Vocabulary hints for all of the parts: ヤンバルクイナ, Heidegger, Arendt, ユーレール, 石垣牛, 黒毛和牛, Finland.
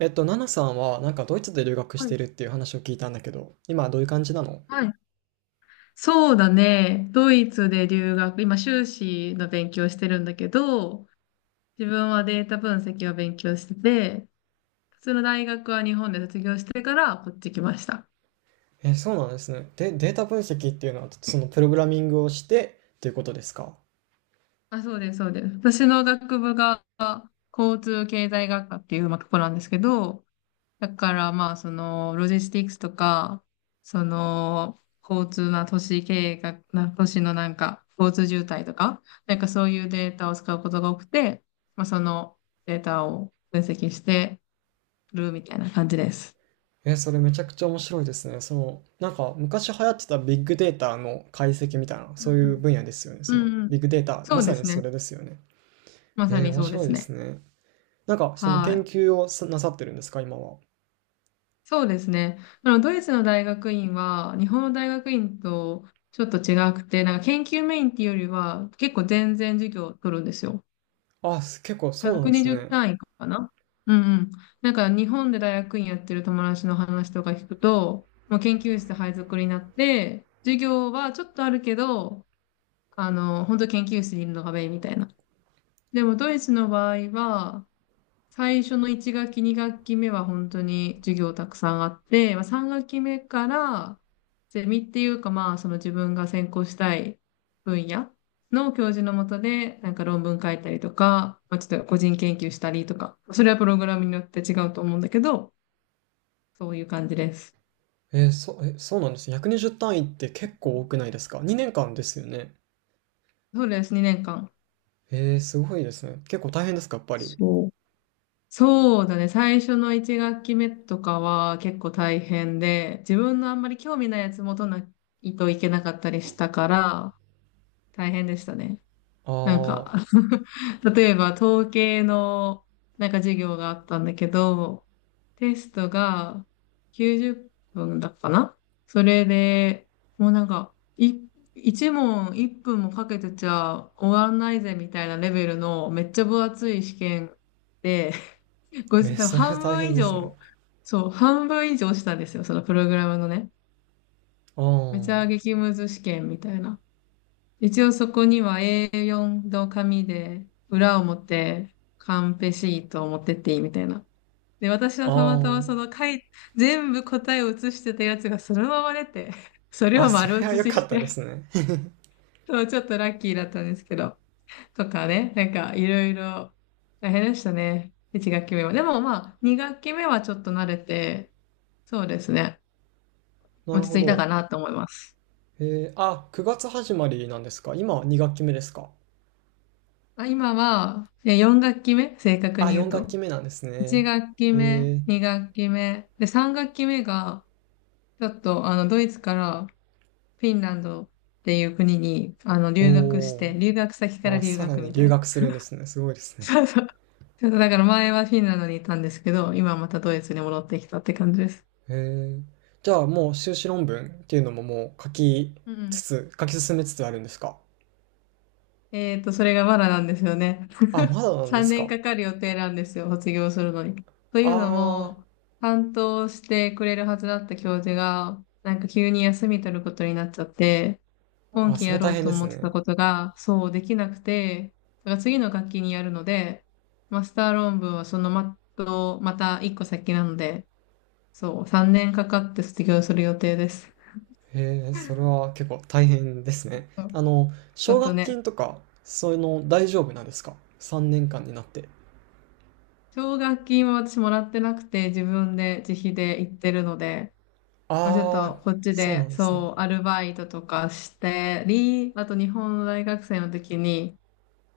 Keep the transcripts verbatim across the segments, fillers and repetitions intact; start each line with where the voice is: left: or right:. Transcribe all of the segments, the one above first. right: えっと、ナナさんはなんかドイツで留学し
left: は
right: て
left: い。
right: るっていう話を聞いたんだけど、今はどういう感じなの？
left: はい、そうだね。ドイツで留学、今修士の勉強してるんだけど、自分はデータ分析を勉強してて、普通の大学は日本で卒業してからこっち来ました。
right: え、そうなんですね。で、データ分析っていうのは、そのプログラミングをしてっていうことですか？
left: あ、そうです、そうです。私の学部が交通経済学科っていうまあとこなんですけど、だからまあ、その、ロジスティックスとか、その、交通な都市経営が、な、都市のなんか、交通渋滞とか、なんかそういうデータを使うことが多くて、まあ、そのデータを分析してるみたいな感じです。
right: え、それめちゃくちゃ面白いですね。その、なんか昔流行ってたビッグデータの解析みたいな、
left: う
right: そ
left: ん
right: う
left: う
right: いう
left: ん。
right: 分野ですよね。その、
left: うんうん。
right: ビッグデータ、
left: そ
right: ま
left: う
right: さ
left: で
right: に
left: す
right: そ
left: ね。
right: れですよね。
left: まさ
right: えー、
left: に
right: 面
left: そうで
right: 白い
left: す
right: です
left: ね。
right: ね。なんか、その
left: は
right: 研
left: い。
right: 究をさなさってるんですか、今は。
left: そうですね。あの、ドイツの大学院は、日本の大学院とちょっと違くて、なんか研究メインっていうよりは、結構全然授業を取るんですよ。
right: あ、す結構そうなんです
left: ひゃくにじゅう
right: ね。
left: 単位かな。うんうん。なんか日本で大学院やってる友達の話とか聞くと、もう研究室配属になって、授業はちょっとあるけど、あの、本当研究室にいるのがメインみたいな。でもドイツの場合は、最初のいち学期、に学期目は本当に授業たくさんあって、まあ、さん学期目からゼミっていうかまあその自分が専攻したい分野の教授のもとでなんか論文書いたりとか、まあ、ちょっと個人研究したりとか、それはプログラムによって違うと思うんだけど、そういう感じです。
right: えー、そ、え、そうなんです。ひゃくにじゅう単位って結構多くないですか？ に 年間ですよね。
left: そうです、にねんかん。
right: ええ、すごいですね。結構大変ですか、やっぱり。
left: そう。そうだね。最初のいち学期目とかは結構大変で、自分のあんまり興味ないやつもとないといけなかったりしたから、大変でしたね。
right: あ
left: なん
right: あ、
left: か、例えば統計のなんか授業があったんだけど、テストがきゅうじゅっぷんだったかな。それで、もうなんか、い、いち問いっぷんもかけてちゃ終わんないぜみたいなレベルのめっちゃ分厚い試験で、ご
right: え
left: じ、
right: ー、
left: 多分
right: それは
left: 半
right: 大
left: 分
right: 変
left: 以
right: ですね。
left: 上、そう、半分以上したんですよ、そのプログラムのね。めち
right: あ
left: ゃ激ムズ試験みたいな。一応そこには エーよん の紙で、裏表、カンペシートを持ってっていいみたいな。で、私
right: あ、
left: はたまた
right: あ
left: まその書い、全部答えを写してたやつがそのまま出て、それ
right: あ、あ、
left: を
right: そ
left: 丸
right: れは
left: 写
right: 良
left: し
right: か
left: し
right: ったで
left: て、
right: すね。
left: そう、ちょっとラッキーだったんですけど、とかね、なんかいろいろ大変でしたね。いち学期目は。でもまあ、に学期目はちょっと慣れて、そうですね、
right: な
left: 落
right: る
left: ち
right: ほ
left: 着いた
right: ど。
left: かなと思います。
right: えーあ、くがつ始まりなんですか。今に学期目ですか。
left: あ、今は、よん学期目、正確
right: あ、
left: に言う
right: よん学期
left: と。
right: 目なんです
left: いち
right: ね。
left: 学期目、
right: え
left: に学期目、で、さん学期目が、ちょっと、あの、ドイツからフィンランドっていう国に、あの、
right: ー
left: 留学し
right: お
left: て、留学先か
right: ー
left: ら
right: あ、
left: 留
right: さら
left: 学
right: に
left: みたい
right: 留
left: な。
right: 学するんですね。すごいですね。
left: そうそう。ちょっとだから前はフィンランドにいたんですけど、今またドイツに戻ってきたって感じです。
right: えー。じゃあもう修士論文っていうのももう書き
left: う
right: つ
left: ん。
right: つ、書き進めつつあるんですか。
left: えっと、それがまだなんですよね。
right: あ、ま だなんで
left: 3
right: す
left: 年
right: か。
left: かかる予定なんですよ、卒業するのに。というの
right: あ
left: も、担当してくれるはずだった教授が、なんか急に休み取ることになっちゃって、
right: あ、
left: 今
right: あ、
left: 期
right: それ
left: やろ
right: 大
left: う
right: 変
left: と
right: です
left: 思ってた
right: ね。
left: ことが、そうできなくて、だから次の学期にやるので、マスター論文はそのまと、また一個先なので、そう、さんねんかかって卒業する予定です。
right: へえ、それは結構大変ですね。
left: そう、
right: あの、
left: ちょ
right: 奨
left: っと
right: 学
left: ね、
right: 金とか、そういうの大丈夫なんですか？ さん 年間になって。
left: 奨学金は私もらってなくて、自分で自費で行ってるので、まあ、ちょっ
right: ああ、
left: とこっち
right: そうな
left: で、
right: んですね。
left: そう、アルバイトとかしてり、あと日本の大学生の時に、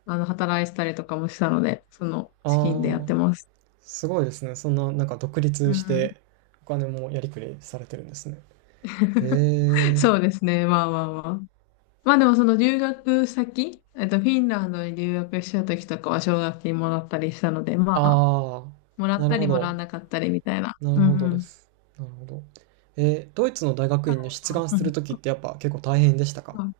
left: あの、働いてたりとかもしたので、その資金でやっ
right: ああ、
left: てます。
right: すごいですね。そんな、なんか独
left: う
right: 立
left: ん
right: し
left: うん。
right: て、お金もやりくりされてるんですね。へ え、
left: そうですね。まあまあまあ。まあでもその留学先、えっと、フィンランドに留学した時とかは奨学金もらったりしたので、まあ、
right: あ
left: もら
right: あ、
left: っ
right: なる
left: た
right: ほ
left: りもら
right: ど。
left: わなかったりみたいな。
right: なる
left: う
right: ほど
left: んう
right: で
left: ん。太
right: す。なるほど。えードイツの大学
left: 郎
right: 院に出
left: さ
right: 願す
left: ん。
right: るときってやっぱ結構大変でしたか？
left: うん、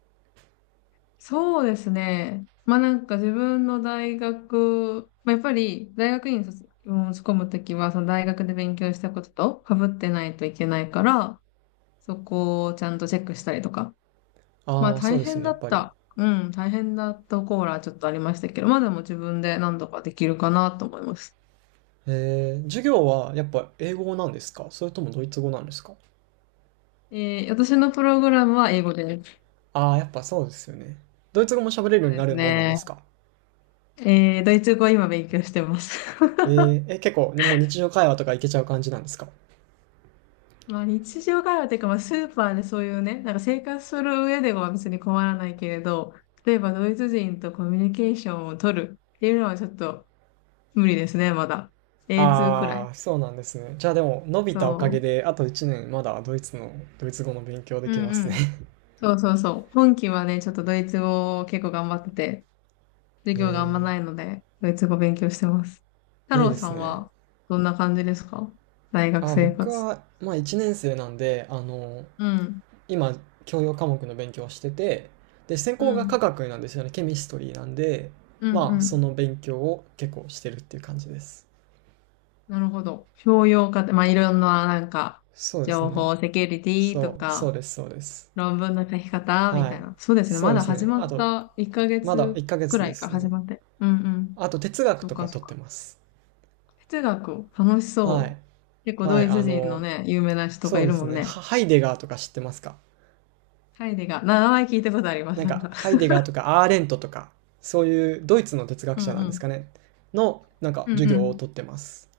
left: そうですね。まあなんか自分の大学、まあ、やっぱり大学院に卒申込むときは、その大学で勉強したことと被ってないといけないから、そこをちゃんとチェックしたりとか。ま
right: あ
left: あ
right: あー、そう
left: 大
right: ですよ
left: 変
right: ね、
left: だ
right: やっ
left: っ
right: ぱり。
left: た。うん、大変だったコーラちょっとありましたけど、まあでも自分で何とかできるかなと思います。
right: えー、授業はやっぱ英語なんですか、それともドイツ語なんですか？
left: えー私のプログラムは英語です。
right: ああー、やっぱそうですよね。ドイツ語も喋れるよう
left: そう
right: に
left: で
right: な
left: す
right: るもんなんで
left: ね。
right: すか？
left: えードイツ語は今勉強してます。
right: えー、え、結構もう日常会話とかいけちゃう感じなんですか？
left: まあ日常会話っていうか、まあスーパーでそういうね、なんか生活する上では別に困らないけれど、例えばドイツ人とコミュニケーションを取るっていうのはちょっと無理ですね、まだ。エーツー くら
right: ああ
left: い。
right: ー、そうなんですね。じゃあでも伸びたおかげ
left: そ
right: であといちねんまだドイツの、ドイツ語の勉強で
left: う。う
right: きま
left: んう
right: すね。
left: ん。そうそうそう。本期はね、ちょっとドイツ語を結構頑張ってて、授業があんま
right: え
left: ないので、ドイツ語勉強してます。太
right: ー、いい
left: 郎
right: で
left: さ
right: す
left: ん
right: ね。
left: はどんな感じですか、大学
right: あ、
left: 生
right: 僕
left: 活。
right: はまあいちねん生なんで、あの、
left: うん。
right: 今教養科目の勉強をしてて、で、専
left: う
right: 攻が化
left: ん。
right: 学なんですよね。ケミストリーなんで、
left: うんう
right: まあそ
left: ん。
right: の勉強を結構してるっていう感じです。
left: なるほど。評量家って、まあ、いろんな、なんか、
right: そうです
left: 情
right: ね。
left: 報、セキュリティと
right: そう、そう
left: か、
right: です、そうです。
left: 論文の書き方み
right: は
left: た
right: い。
left: いな。そうですね。
right: そう
left: ま
right: で
left: だ
right: す
left: 始
right: ね。
left: ま
right: あ
left: っ
right: と、
left: た1ヶ
right: まだ
left: 月
right: 1ヶ
left: く
right: 月
left: ら
right: で
left: いか、
right: すね。
left: 始まって。うんうん。
right: あと哲学
left: そう
right: と
left: か、
right: か
left: そう
right: 取って
left: か。
right: ます。
left: 哲学、楽し
right: は
left: そ
right: い。
left: う。結構
right: は
left: ド
right: い。
left: イ
right: あ
left: ツ人の
right: の
left: ね、有名な人が
right: そう
left: い
right: で
left: るも
right: す
left: ん
right: ね。
left: ね。
right: ハハイデガーとか知ってますか？
left: ハイデガー。な名前聞いたことありま
right: な
left: す、
right: ん
left: なん
right: か
left: か。
right: ハイデ ガーとかアーレントとか、そういうドイツの哲学
left: うん
right: 者なん
left: う
right: です
left: ん。
right: かね、のなんか
left: うん
right: 授業を
left: う
right: 取ってます。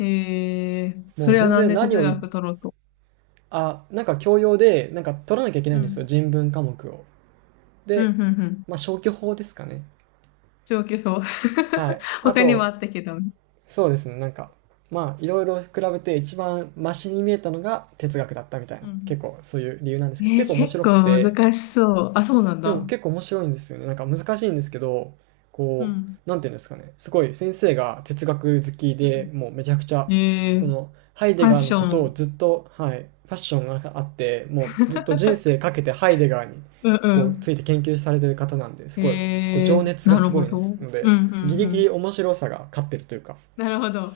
left: ん。へえ、
right: も
left: そ
right: う
left: れは
right: 全
left: なん
right: 然
left: で
right: 何
left: 哲
right: を言っ。
left: 学取ろうと。
right: あ、なんか教養で、なんか取らなきゃいけない
left: う
right: んですよ、
left: ん。
right: 人文科目を。
left: うん
right: で、
left: うんうん。
right: まあ、消去法ですかね。
left: 状況表。
right: はい。あ
left: 他にも
right: と、
left: あったけど。
right: そうですね、なんか、まあ、いろいろ比べて一番マシに見えたのが哲学だったみたい
left: う
right: な、
left: ん。
right: 結構そういう理由なんで
left: え
right: すけど、結
left: ー、
right: 構面
left: 結
right: 白く
left: 構
right: て、
left: 難しそう。あ、そうなん
right: でも
left: だ。
right: 結構面白いんですよね。なんか難しいんですけど、
left: う
right: こ
left: ん。
right: う、なんていうんですかね。すごい先生が哲学好き
left: うん。
right: でもうめちゃくちゃ、
left: え
right: そ
left: ー、
right: の、ハイ
left: フ
right: デ
left: ァッ
right: ガーの
left: ショ
right: ことを
left: ン。
right: ずっと、はい、パッションがあって、もうずっと人生かけてハイデガーに
left: う
right: こう
left: ん
right: ついて研究されてる方なんです
left: うん。
right: ごい、こう
left: え
right: 情
left: ー、
right: 熱が
left: なる
right: すご
left: ほ
right: いで
left: ど。う
right: す
left: ん
right: の
left: う
right: で、
left: ん
right: ギ
left: う
right: リギリ
left: ん。
right: 面白さが勝ってるというか、
left: なるほど。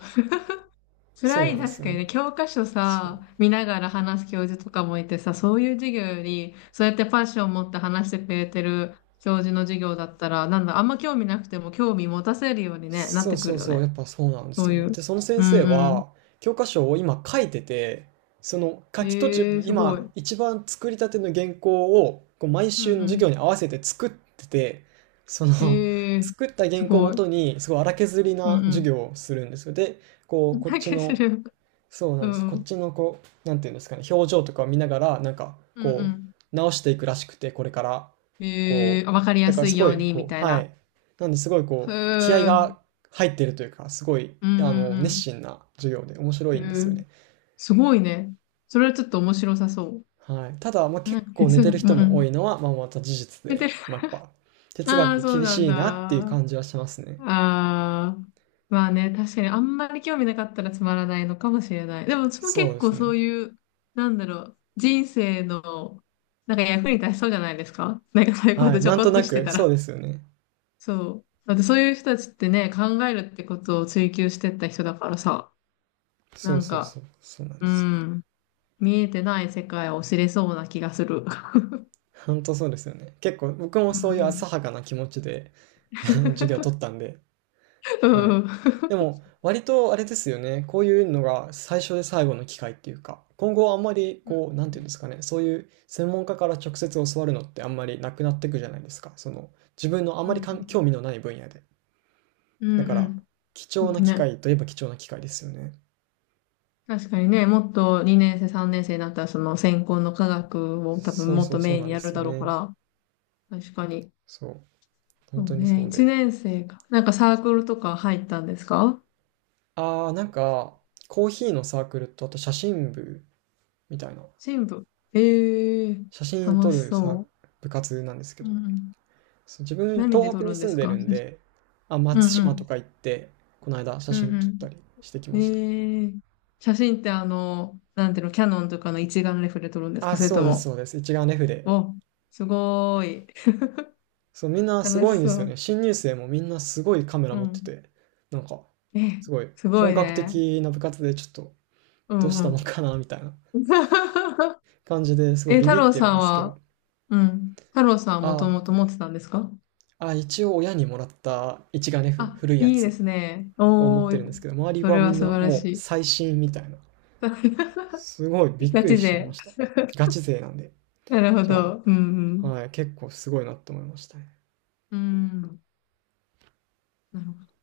right: そう
left: 辛
right: なん
left: い、
right: です
left: 確
right: よ
left: かに
right: ね。
left: ね、教科書
right: そう。
left: さ、見ながら話す教授とかもいてさ、そういう授業より、そうやってパッションを持って話してくれてる教授の授業だったら、なんだ、あんま興味なくても興味持たせるようにね、なっ
right: そう
left: てく
right: そう
left: るよ
right: そう、や
left: ね。
right: っぱそうなんで
left: そ
right: す
left: う
right: よ
left: い
right: ね。
left: う。
right: で、その先
left: うん。
right: 生
left: うん
right: は、教科書を今書いてて、その書
left: うん。
right: き途中
left: え
right: の
left: ー、すごい。
right: 今、
left: うん
right: 一番作りたての原稿を、こう毎週の授
left: う
right: 業に合わせて作ってて、その、
left: ん。えー、
right: 作った
left: す
right: 原稿をも
left: ごい。
right: とに、すごい荒削り
left: う
right: な授
left: ん
right: 業をするんですよ。で、こ
left: う
right: う、
left: ん。
right: こっ
left: だ
right: ち
left: けす
right: の
left: る。
right: そうな
left: う
right: んです。こっ
left: ん。
right: ちのこう、なんていうんですかね、表情とかを見ながら、なんか
left: う
right: こ
left: ん
right: う、直していくらしくて、これから。
left: うん。
right: こ
left: え
right: う、
left: ー、わかり
right: だ
left: や
right: から
left: す
right: す
left: い
right: ご
left: よう
right: い、
left: に、み
right: こう、
left: たい
right: は
left: な。
right: い。なんですごい
left: へえ。
right: こう、気合
left: うん
right: が入ってるというか、すごい、
left: う
right: あの、熱
left: ん
right: 心な授業で面白
left: う
right: いんですよ
left: ん。へえ。
right: ね。
left: すごいね。それはちょっと面白さそ
right: はい。ただ、まあ、
left: う。な
right: 結
left: んか
right: 構寝
left: 哲
right: て
left: 学、
right: る
left: うん
right: 人
left: う
right: も多
left: ん。
right: いのは、まあ、また事実
left: 出て
right: で、
left: る。
right: まあ、やっぱ、哲
left: ああ、
right: 学
left: そう
right: 厳
left: なん
right: しい
left: だ。
right: なっていう
left: あ
right: 感じはしますね。
left: あ。まあね、確かにあんまり興味なかったらつまらないのかもしれない。でも、うちも
right: そう
left: 結
right: です
left: 構そ
right: ね。
left: ういう、なんだろう、人生の、なんか役に立ちそうじゃないですか、なんかそういうこ
right: は
left: と
right: い。
left: ちょ
right: なん
left: こ
right: と
left: っと
right: な
left: して
right: く、
left: たら。
right: そうですよね。
left: そう。だってそういう人たちってね、考えるってことを追求してった人だからさ、な
right: そう
left: ん
right: そう
left: か、
right: そう。そうなん
left: う
right: ですよ。
left: ん、見えてない世界を知れそうな気がする。
right: 本当そうですよね。結構僕も
left: うん
right: そういう
left: う
right: 浅
left: ん。
right: はかな気持ちで 授業を取っ たんで、
left: う
right: は
left: ん
right: い。
left: うん。
right: でも割とあれですよね。こういうのが最初で最後の機会っていうか、今後はあんまりこう、な んていうんですかね、そういう専門家から直接教わるのってあんまりなくなっていくじゃないですか。その自分のあんま
left: う
right: りかん興
left: ん
right: 味のない分野で。
left: うん
right: だ
left: うんうん
right: か
left: うんう
right: ら
left: ん。
right: 貴
left: ちょっ
right: 重な
left: と
right: 機
left: ね、
right: 会といえば貴重な機会ですよね。
left: 確かにね、もっとにねん生、さんねん生になったら、その専攻の科学を多分
right: そう
left: もっ
right: そ
left: と
right: うそう
left: メイン
right: なん
left: に
right: で
left: やる
right: すよ
left: だろうか
right: ね。
left: ら、確かに。
right: そう。
left: そ
right: 本当
left: う
right: に
left: ね、
right: そう
left: 1
right: で。
left: 年生か。なんかサークルとか入ったんですか。
right: あー、なんかコーヒーのサークルとあと写真部みたいな。
left: 新部。ええー、
right: 写真撮
left: 楽し
right: るさ、
left: そ
right: 部活なんですけ
left: う。う
right: ど。
left: んうん。
right: 自分、
left: 何で
right: 東北
left: 撮
right: に
left: るんで
right: 住ん
left: す
right: で
left: か、
right: るん
left: 写真。
right: で、あ、
left: うん
right: 松
left: う
right: 島
left: ん
right: とか行って、この間写
left: う
right: 真撮った
left: ん
right: りしてき
left: うん。
right: ました。
left: えー、写真ってあの、なんていうの、キャノンとかの一眼レフで撮るんですか、
right: あ、
left: それ
right: そ
left: と
right: うです、
left: も、
right: そうです。一眼レフで。
left: お、すごーい。
right: そう、みん なす
left: 楽
right: ごい
left: し
right: んで
left: そ
right: すよね。
left: う。
right: 新入生もみんなすごいカメラ
left: う
right: 持って
left: ん。
right: て、なんか、
left: え、
right: すごい
left: すご
right: 本
left: い
right: 格
left: ね。
right: 的な部活でちょっと、
left: う
right: どう
left: ん
right: した
left: う
right: もん
left: ん。
right: かな、みたいな 感じですごい
left: え、
right: ビ
left: 太
right: ビっ
left: 郎
right: て
left: さ
right: るん
left: ん
right: ですけど。
left: は、うん。太郎さんはもと
right: あ、
left: もと持ってたんですか。
right: あ、一応親にもらった一眼レフ、
left: あ、
right: 古いや
left: いいで
right: つ
left: すね。
right: を持っ
left: お
right: てるんです
left: ー、
right: けど、周り
left: そ
right: は
left: れ
right: み
left: は
right: ん
left: 素
right: な
left: 晴ら
right: も
left: し
right: う
left: い。
right: 最新みたいな。すごいび っ
left: ガ
right: くり
left: チ
right: しちゃいま
left: で。
right: した。ガチ勢なんで。
left: なるほ
right: じゃ
left: ど。う
right: あ、
left: ん
right: はい、結構すごいなと思いましたね。
left: うん。うん。なるほど。